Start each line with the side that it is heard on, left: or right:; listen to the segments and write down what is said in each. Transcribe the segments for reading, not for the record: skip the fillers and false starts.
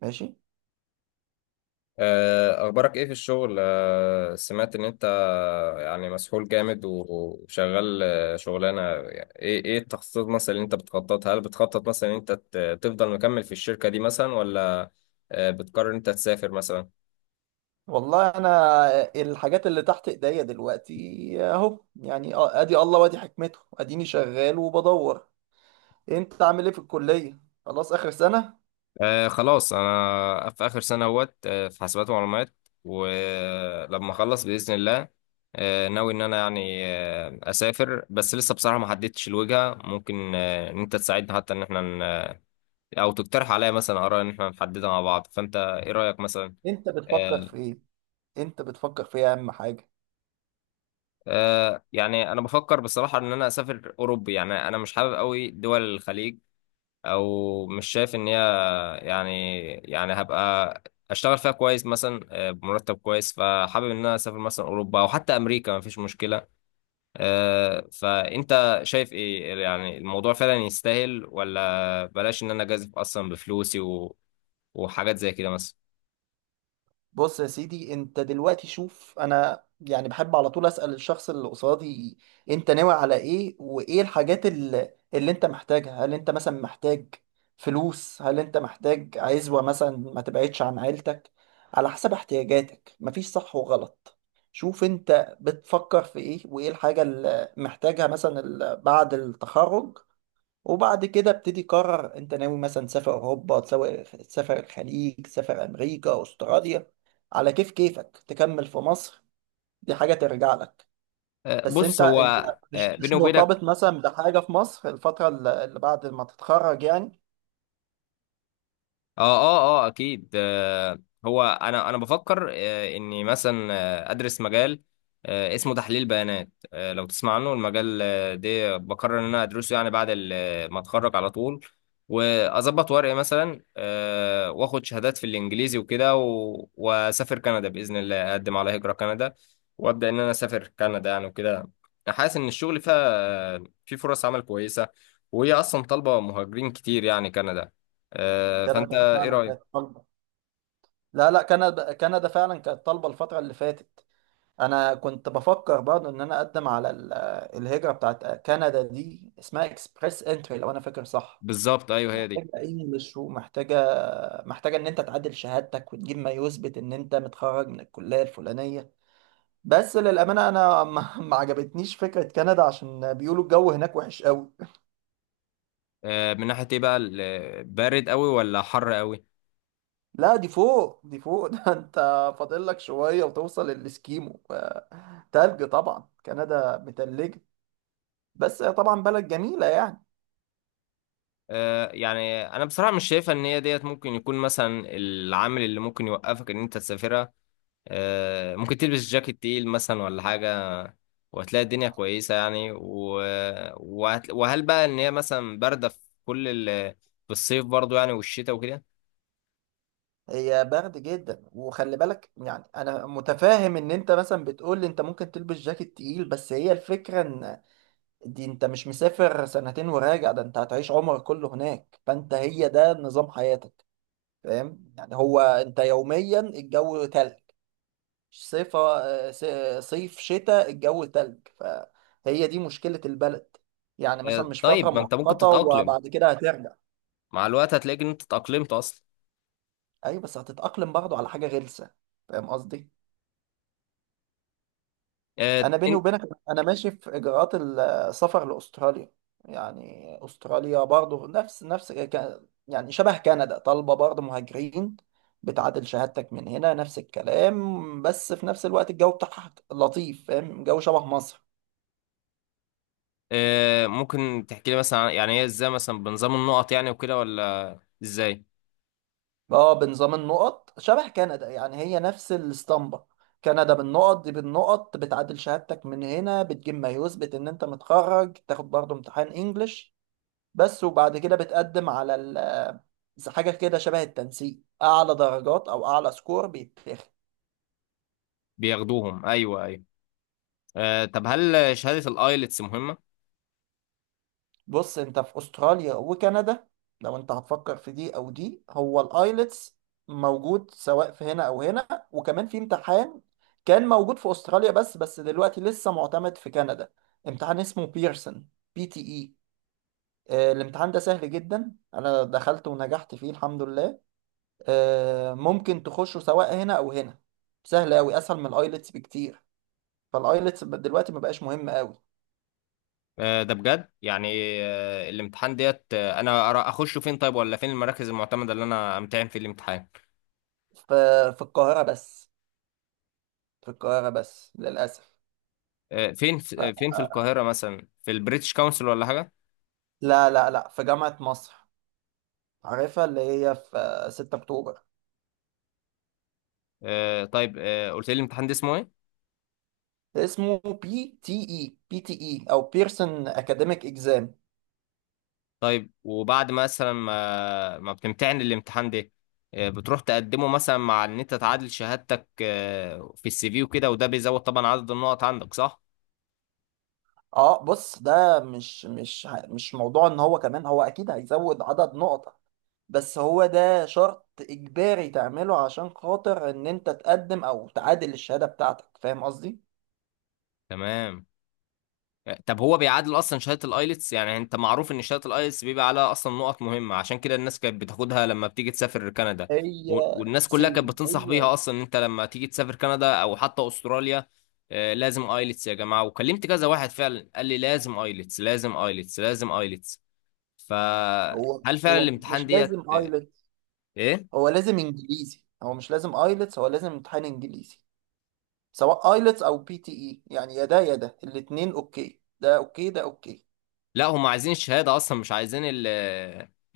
right: ماشي.
left: أخبارك إيه في الشغل؟ سمعت إن أنت يعني مسحول جامد وشغال. شغلانة، يعني إيه التخطيط مثلا اللي أنت بتخططها؟ هل بتخطط مثلا إن أنت تفضل مكمل في الشركة دي مثلا، ولا بتقرر إن أنت تسافر مثلا؟
right: والله انا الحاجات اللي تحت ايديا دلوقتي اهو، يعني ادي الله وادي حكمته، اديني شغال وبدور. انت عامل ايه في الكلية؟ خلاص اخر سنة؟
left: خلاص، انا في اخر سنه اهوت، في حاسبات ومعلومات. ولما اخلص باذن الله ناوي ان انا يعني اسافر، بس لسه بصراحه ما حددتش الوجهه. ممكن ان انت تساعدني حتى ان احنا، او تقترح عليا مثلا اراء ان احنا نحددها مع بعض. فانت ايه رايك مثلا؟
right: انت بتفكر
left: آه
right: في ايه؟ انت بتفكر في ايه اهم حاجة؟
left: يعني انا بفكر بصراحه ان انا اسافر اوروبي، يعني انا مش حابب قوي دول الخليج، او مش شايف ان هي يعني هبقى اشتغل فيها كويس مثلا، بمرتب كويس. فحابب ان انا اسافر مثلا اوروبا او حتى امريكا، مفيش مشكله. فانت شايف ايه؟ يعني الموضوع فعلا يستاهل، ولا بلاش ان انا جازف اصلا بفلوسي وحاجات زي كده مثلا.
right: بص يا سيدي، انت دلوقتي شوف، انا يعني بحب على طول اسأل الشخص اللي قصادي، انت ناوي على ايه وايه الحاجات اللي انت محتاجها؟ هل انت مثلا محتاج فلوس؟ هل انت محتاج عزوة مثلا ما تبعدش عن عيلتك؟ على حسب احتياجاتك، مفيش صح وغلط. شوف انت بتفكر في ايه وايه الحاجة اللي محتاجها مثلا بعد التخرج، وبعد كده ابتدي قرر انت ناوي مثلا تسافر اوروبا، تسافر، تسافر الخليج، تسافر امريكا، استراليا، على كيف كيفك، تكمل في مصر. دي حاجة ترجع لك. بس انت
left: بص، هو،
right: انت مش
left: بيني
right: مش
left: وبينك،
right: مرتبط مثلا بحاجة في مصر الفترة اللي بعد ما تتخرج يعني؟
left: اه اكيد. هو انا بفكر اني مثلا ادرس مجال اسمه تحليل بيانات. لو تسمع عنه، المجال ده بقرر ان انا ادرسه، يعني بعد ما اتخرج على طول. واظبط ورقي مثلا، واخد شهادات في الانجليزي وكده، واسافر كندا باذن الله، اقدم على هجرة كندا وابدا ان انا اسافر كندا يعني وكده. حاسس ان الشغل فيها، في فرص عمل كويسة، وهي اصلا طالبة مهاجرين كتير يعني، كندا.
right: كندا
left: فانت
right: كانت
left: ايه
right: فعلا كانت
left: رأيك؟
right: طالبة. لا لا، كندا فعلا كانت طالبة الفترة اللي فاتت. انا كنت بفكر برضه ان انا اقدم على الهجرة بتاعت كندا دي، اسمها اكسبريس انتري لو انا فاكر صح.
left: بالظبط، ايوه، هي دي.
right: محتاجة أي مشروع، محتاجة، محتاجة إن أنت تعدل شهادتك وتجيب ما يثبت إن أنت متخرج من الكلية الفلانية. بس للأمانة أنا ما عجبتنيش فكرة كندا، عشان بيقولوا الجو هناك وحش قوي.
left: من ناحية ايه بقى؟ بارد قوي ولا حر قوي؟
right: لا، دي فوق، دي فوق ده أنت فاضل لك شوية وتوصل للإسكيمو. تلج طبعا، كندا متلجة. بس هي طبعا بلد جميلة يعني.
left: يعني انا بصراحة مش شايفة ان هي ديت ممكن يكون مثلا العامل اللي ممكن يوقفك ان انت تسافرها. ممكن تلبس جاكيت تقيل مثلا ولا حاجة، وهتلاقي الدنيا كويسة يعني. وهل بقى ان هي مثلا باردة في كل ال... في الصيف برضو، يعني، والشتاء وكده؟
right: هي برد جدا، وخلي بالك يعني انا متفاهم ان انت مثلا بتقول لي انت ممكن تلبس جاكيت تقيل، بس هي الفكره ان دي انت مش مسافر سنتين وراجع، ده انت هتعيش عمرك كله هناك، فانت هي ده نظام حياتك. فاهم يعني، هو انت يوميا الجو تلج. صيف، صيف شتاء، الجو تلج. فهي دي مشكلة البلد، يعني مثلا مش فترة
left: طيب، ما انت ممكن
right: مؤقتة
left: تتأقلم،
right: وبعد كده هترجع.
left: مع الوقت هتلاقي ان انت اتأقلمت اصلا.
right: ايوه بس هتتأقلم برضه على حاجة غلسة، فاهم قصدي؟
left: آه،
right: انا بيني وبينك انا ماشي في اجراءات السفر لاستراليا. يعني استراليا برضو يعني شبه كندا، طالبه برضو مهاجرين، بتعادل شهادتك من هنا نفس الكلام، بس في نفس الوقت الجو بتاعها لطيف، فاهم؟ جو شبه مصر.
left: ممكن تحكي لي مثلا يعني هي ازاي مثلا بنظام النقط يعني وكده، ولا ازاي
right: اه، بنظام النقط شبه كندا، يعني هي نفس الاسطمبة. كندا بالنقط دي، بالنقط بتعادل شهادتك من هنا، بتجيب ما يثبت ان انت متخرج، تاخد برضو امتحان انجلش بس، وبعد كده بتقدم على زي حاجة كده شبه التنسيق، أعلى درجات أو أعلى سكور بيتاخد.
left: بياخدوهم؟ ايوه، ايوه. طب هل شهادة الايلتس مهمة؟
right: بص، أنت في أستراليا وكندا لو أنت هتفكر في دي أو دي، هو الآيلتس موجود سواء في هنا أو هنا، وكمان في امتحان كان موجود في أستراليا بس، دلوقتي لسه معتمد في كندا، امتحان اسمه بيرسون، بي تي إي. الامتحان ده سهل جدا، أنا دخلت ونجحت فيه الحمد لله. ممكن تخشه سواء هنا او هنا، سهل قوي، اسهل من الايلتس بكتير. فالايلتس دلوقتي ما بقاش مهم قوي.
left: ده بجد يعني؟ الامتحان ديت، انا اخشه فين طيب، ولا فين المراكز المعتمدة اللي انا امتحن في الامتحان؟
right: ف- في القاهره بس، في القاهره بس للاسف.
left: فين
right: ف-
left: فين في القاهرة مثلا؟ في البريتش كونسل ولا حاجة؟
right: لا لا لا، في جامعه مصر، عارفها اللي هي في 6 اكتوبر.
left: طيب، قلت لي الامتحان ده اسمه ايه؟
right: اسمه بي تي اي، بي تي اي او بيرسون اكاديميك اكزام.
left: طيب، وبعد مثلا ما بتمتحن الامتحان ده، بتروح تقدمه مثلا، مع ان انت تعادل شهادتك في السي في وكده، وده بيزود طبعا عدد النقط عندك، صح؟
right: اه بص، ده مش موضوع ان هو كمان، هو اكيد هيزود عدد نقط، بس هو ده شرط إجباري تعمله عشان خاطر إن أنت تقدم أو تعادل الشهادة بتاعتك، فاهم قصدي؟
left: تمام. طب هو بيعادل اصلا شهادة الايلتس؟ يعني انت معروف ان شهادة الايلتس بيبقى عليها اصلا نقط مهمة، عشان كده الناس كانت بتاخدها لما بتيجي تسافر كندا.
right: هي
left: والناس كلها كانت
right: سيم.
left: بتنصح
right: هي
left: بيها اصلا ان انت لما تيجي تسافر كندا او حتى استراليا، لازم ايلتس يا جماعة. وكلمت كذا واحد فعلا قال لي لازم ايلتس، لازم ايلتس، لازم ايلتس.
right: هو
left: فهل فعلا
right: هو
left: الامتحان
right: مش
left: ديت؟
right: لازم ايلتس،
left: ايه،
right: هو لازم إنجليزي، هو مش لازم ايلتس، هو لازم امتحان إنجليزي، سواء ايلتس أو بي تي إي، يعني يا ده يا ده، الاتنين أوكي، ده أوكي، ده أوكي.
left: لا، هم عايزين الشهاده اصلا، مش عايزين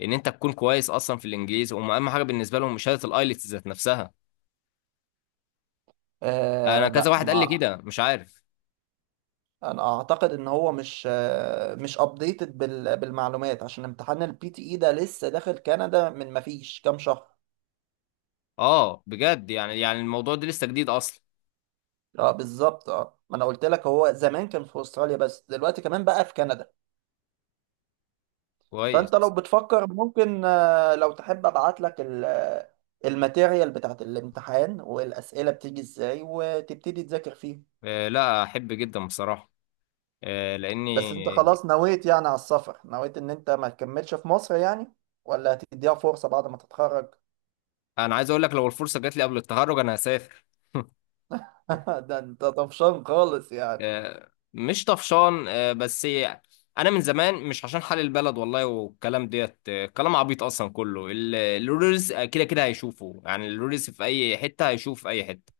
left: ان انت تكون كويس اصلا في الانجليزي. هم اهم حاجه بالنسبه لهم شهاده الايلتس ذات نفسها.
right: آه
left: انا كذا
right: لا،
left: واحد قال لي
right: مع
left: كده، مش عارف.
right: انا اعتقد ان هو مش مش ابديتد بال... بالمعلومات، عشان امتحان البي تي اي ده لسه داخل كندا من ما فيش كام شهر.
left: اه، بجد يعني؟ يعني الموضوع ده لسه جديد اصلا؟
right: اه بالظبط، اه ما انا قلت لك هو زمان كان في استراليا بس، دلوقتي كمان بقى في كندا. فانت لو
left: كويس.
right: بتفكر ممكن، لو تحب ابعت لك الماتيريال بتاعت الامتحان والاسئله بتيجي ازاي، وتبتدي تذاكر فيهم.
left: لا، احب جدا بصراحه، لاني
right: بس انت خلاص نويت يعني على السفر، نويت ان انت ما تكملش في مصر يعني، ولا هتديها فرصه بعد ما تتخرج؟
left: انا عايز اقول لك، لو الفرصه جات لي قبل التخرج انا هسافر.
right: ده انت طفشان خالص يعني.
left: مش طفشان، بس انا من زمان. مش عشان حال البلد والله والكلام ديت، كلام عبيط اصلا. كله الرولز كده كده هيشوفه، يعني الرولز في اي حته هيشوف في اي حته.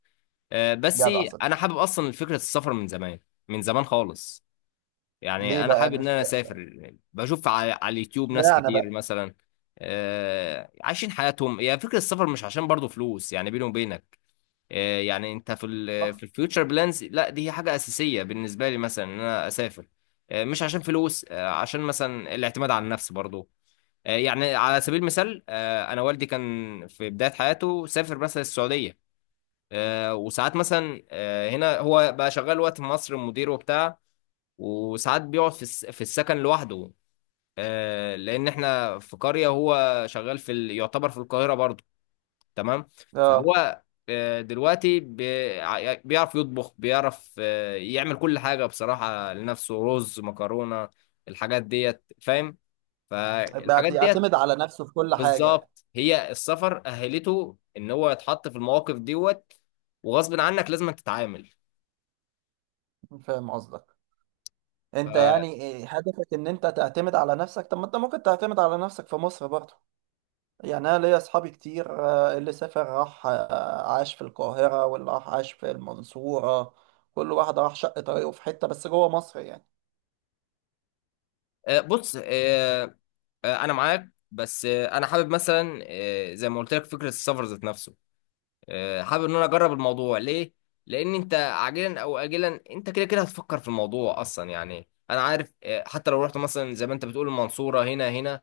left: بس
right: جدع
left: انا
right: صدقني.
left: حابب اصلا فكره السفر من زمان، من زمان خالص.
right: ليه
left: يعني انا
right: بقى
left: حابب ان انا
right: نفسي؟
left: اسافر، بشوف على اليوتيوب ناس
right: اشمعنى
left: كتير
right: بقى؟
left: مثلا عايشين حياتهم. هي فكره السفر مش عشان برضو فلوس يعني، بيني وبينك. يعني انت في في
right: صح.
left: الفيوتشر بلانز، لا، دي هي حاجه اساسيه بالنسبه لي مثلا، ان انا اسافر، مش عشان فلوس، عشان مثلا الاعتماد على النفس برضو. يعني على سبيل المثال، انا والدي كان في بدايه حياته سافر مثلا السعوديه، وساعات مثلا هنا، هو بقى شغال وقت في مصر، مدير وبتاع، وساعات بيقعد في السكن لوحده، لان احنا في قريه، هو شغال يعتبر في القاهره برضو، تمام.
right: اه،
left: فهو دلوقتي بيعرف يطبخ، بيعرف يعمل كل حاجة بصراحة لنفسه، رز، مكرونة، الحاجات ديت، فاهم؟
right: بقى
left: فالحاجات ديت
right: بيعتمد على نفسه في كل حاجه يعني.
left: بالظبط، هي السفر أهلته إن هو يتحط في المواقف دوت، وغصب عنك لازم تتعامل.
right: فاهم قصدك. انت
left: ف-
right: يعني إيه هدفك ان انت تعتمد على نفسك؟ طب ما انت ممكن تعتمد على نفسك في مصر برضه. يعني انا ليا اصحابي كتير، اللي سافر راح، عاش في القاهرة، واللي راح عاش في المنصورة، كل واحد راح شق طريقه في حتة بس جوه مصر يعني.
left: بص، أنا معاك، بس أنا حابب مثلا، زي ما قلت لك فكرة السفر ذات نفسه، حابب ان انا اجرب الموضوع. ليه؟ لان انت عاجلا او اجلا انت كده كده هتفكر في الموضوع اصلا، يعني انا عارف حتى لو رحت مثلا زي ما انت بتقول، المنصورة، هنا هنا،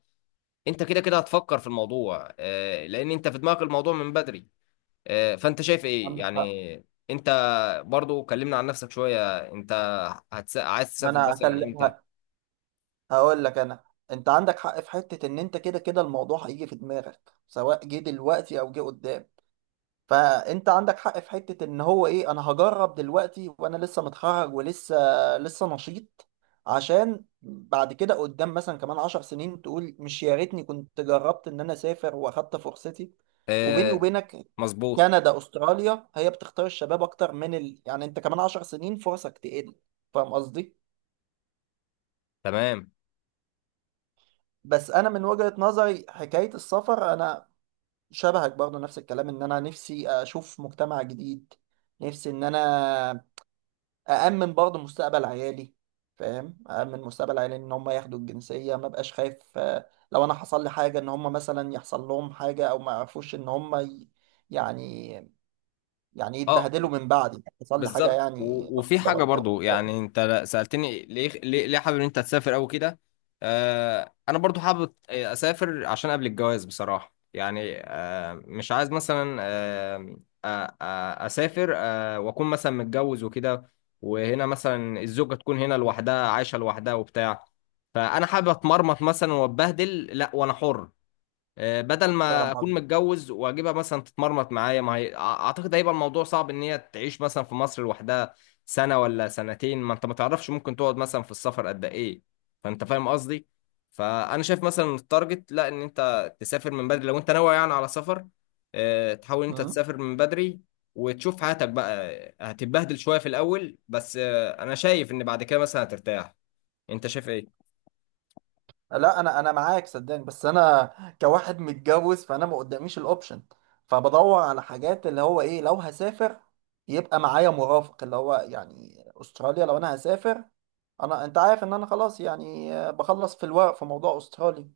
left: انت كده كده هتفكر في الموضوع، لان انت في دماغك الموضوع من بدري. فانت شايف ايه
right: عندك حق.
left: يعني؟ انت برضو كلمنا عن نفسك شوية، انت عايز تسافر
right: انا
left: مثلا امتى؟
right: هكلمك، هقول لك انا. انت عندك حق في حتة ان انت كده كده الموضوع هيجي في دماغك، سواء جه دلوقتي او جه قدام. فانت عندك حق في حتة ان هو ايه، انا هجرب دلوقتي وانا لسه متخرج، ولسه نشيط، عشان بعد كده قدام مثلا كمان 10 سنين تقول مش يا ريتني كنت جربت ان انا اسافر واخدت فرصتي. وبيني
left: آه،
right: وبينك،
left: مظبوط.
right: كندا استراليا هي بتختار الشباب اكتر من ال... يعني انت كمان 10 سنين فرصك تقل، فاهم قصدي؟
left: تمام.
right: بس انا من وجهة نظري حكاية السفر، انا شبهك برضه نفس الكلام، ان انا نفسي اشوف مجتمع جديد، نفسي ان انا أأمن برضه مستقبل عيالي، فاهم؟ أأمن مستقبل عيالي إن هم ياخدوا الجنسية، ما بقاش خايف لو أنا حصل لي حاجة إن هم مثلا يحصل لهم حاجة أو ما يعرفوش إن هم ي... يعني، يعني
left: اه،
right: يتبهدلوا من بعدي، حصل لي حاجة
left: بالظبط.
right: يعني
left: و-
right: لا
left: وفي
right: قدر
left: حاجة
right: الله،
left: برضو
right: فاهم؟
left: يعني انت سألتني ليه ليه, ليه حابب ان انت تسافر قوي كده آه انا برضو حابب اسافر عشان قبل الجواز بصراحة يعني آه مش عايز مثلا آه آه آه اسافر آه واكون مثلا متجوز وكده وهنا مثلا الزوجة تكون هنا لوحدها عايشة لوحدها وبتاع فانا حابب اتمرمط مثلا واتبهدل لا وانا حر آه، بدل
right: فاهم
left: ما اكون
right: قصدي؟
left: متجوز واجيبها مثلا تتمرمط معايا ما هي أع- اعتقد هيبقى الموضوع صعب ان هي تعيش مثلا في مصر لوحدها سنة ولا سنتين ما انت ما تعرفش ممكن تقعد مثلا في السفر قد ايه فانت فاهم قصدي فانا شايف مثلا التارجت لا ان انت تسافر من بدري لو انت ناوي يعني على سفر آه، تحاول إن انت تسافر من بدري وتشوف حياتك بقى آه، هتتبهدل شوية في الاول بس آه، انا شايف ان بعد كده مثلا هترتاح انت شايف ايه
right: لا انا معاك صدقني، بس انا كواحد متجوز فانا ما قداميش الاوبشن، فبدور على حاجات اللي هو ايه لو هسافر يبقى معايا مرافق، اللي هو يعني استراليا لو انا هسافر، انا انت عارف ان انا خلاص يعني، بخلص في الورق في موضوع استراليا.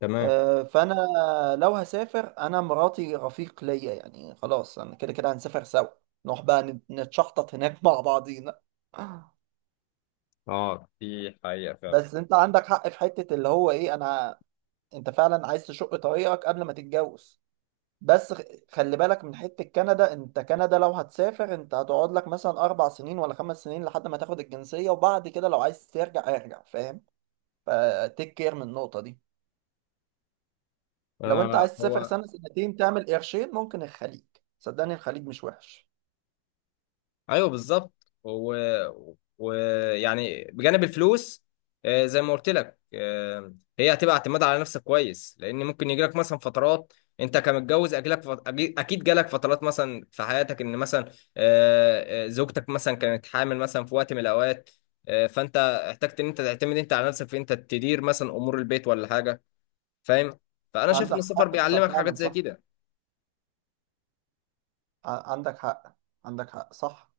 left: تمام
right: فانا لو هسافر انا مراتي رفيق ليا يعني، خلاص انا كده كده هنسافر سوا، نروح بقى نتشحطط هناك مع بعضينا.
left: اه دي حقيقة فعلا
right: بس انت عندك حق في حتة اللي هو ايه، انا انت فعلا عايز تشق طريقك قبل ما تتجوز. بس خلي بالك من حتة كندا، انت كندا لو هتسافر انت هتقعد لك مثلا 4 سنين ولا 5 سنين لحد ما تاخد الجنسية، وبعد كده لو عايز ترجع ارجع، فاهم؟ فتيك كير من النقطة دي. لو انت عايز
left: آه
right: تسافر
left: هو
right: سنة سنتين تعمل قرشين ممكن الخليج، صدقني الخليج مش وحش.
left: ايوه بالظبط ويعني بجانب الفلوس، زي ما قلت لك، هي هتبقى اعتماد على نفسك كويس، لان ممكن يجي لك مثلا فترات، انت كمتجوز اجلك اكيد جالك فترات مثلا في حياتك، ان مثلا زوجتك مثلا كانت حامل مثلا في وقت من الاوقات، فانت احتجت ان انت تعتمد، انت، على نفسك في انت تدير مثلا امور البيت ولا حاجه، فاهم؟ فانا شايف ان
right: عندك
left: السفر
right: حق بس
left: بيعلمك حاجات
right: فعلا
left: زي
right: صح،
left: كده.
right: عندك حق، عندك حق صح.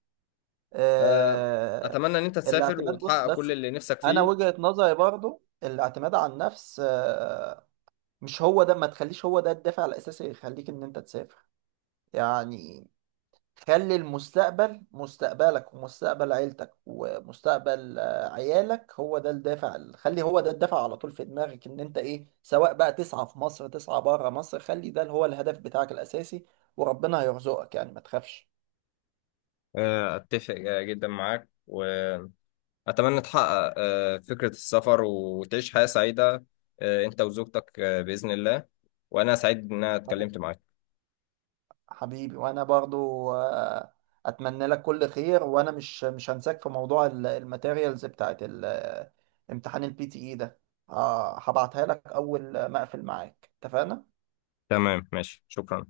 left: آه،
right: اه...
left: اتمنى ان انت تسافر
right: الاعتماد، بص
left: وتحقق كل
right: بس
left: اللي نفسك
right: انا
left: فيه.
right: وجهة نظري برضو الاعتماد على النفس مش هو ده، ما تخليش هو ده الدافع الاساسي اللي يخليك ان انت تسافر، يعني. خلي المستقبل، مستقبلك ومستقبل عيلتك ومستقبل عيالك، هو ده الدافع، خلي هو ده الدافع على طول في دماغك ان انت ايه، سواء بقى تسعى في مصر تسعى بره مصر، خلي ده هو الهدف بتاعك الاساسي، وربنا هيرزقك يعني ما تخافش.
left: أتفق جدا معاك، وأتمنى تحقق فكرة السفر وتعيش حياة سعيدة أنت وزوجتك بإذن الله. وأنا سعيد إن أنا اتكلمت معاك.
right: حبيبي، وانا برضو اتمنى لك كل خير، وانا مش هنساك في موضوع الماتيريالز بتاعت امتحان البي تي اي ده، هبعتها لك اول ما اقفل معاك، اتفقنا؟
left: تمام، ماشي، شكرا.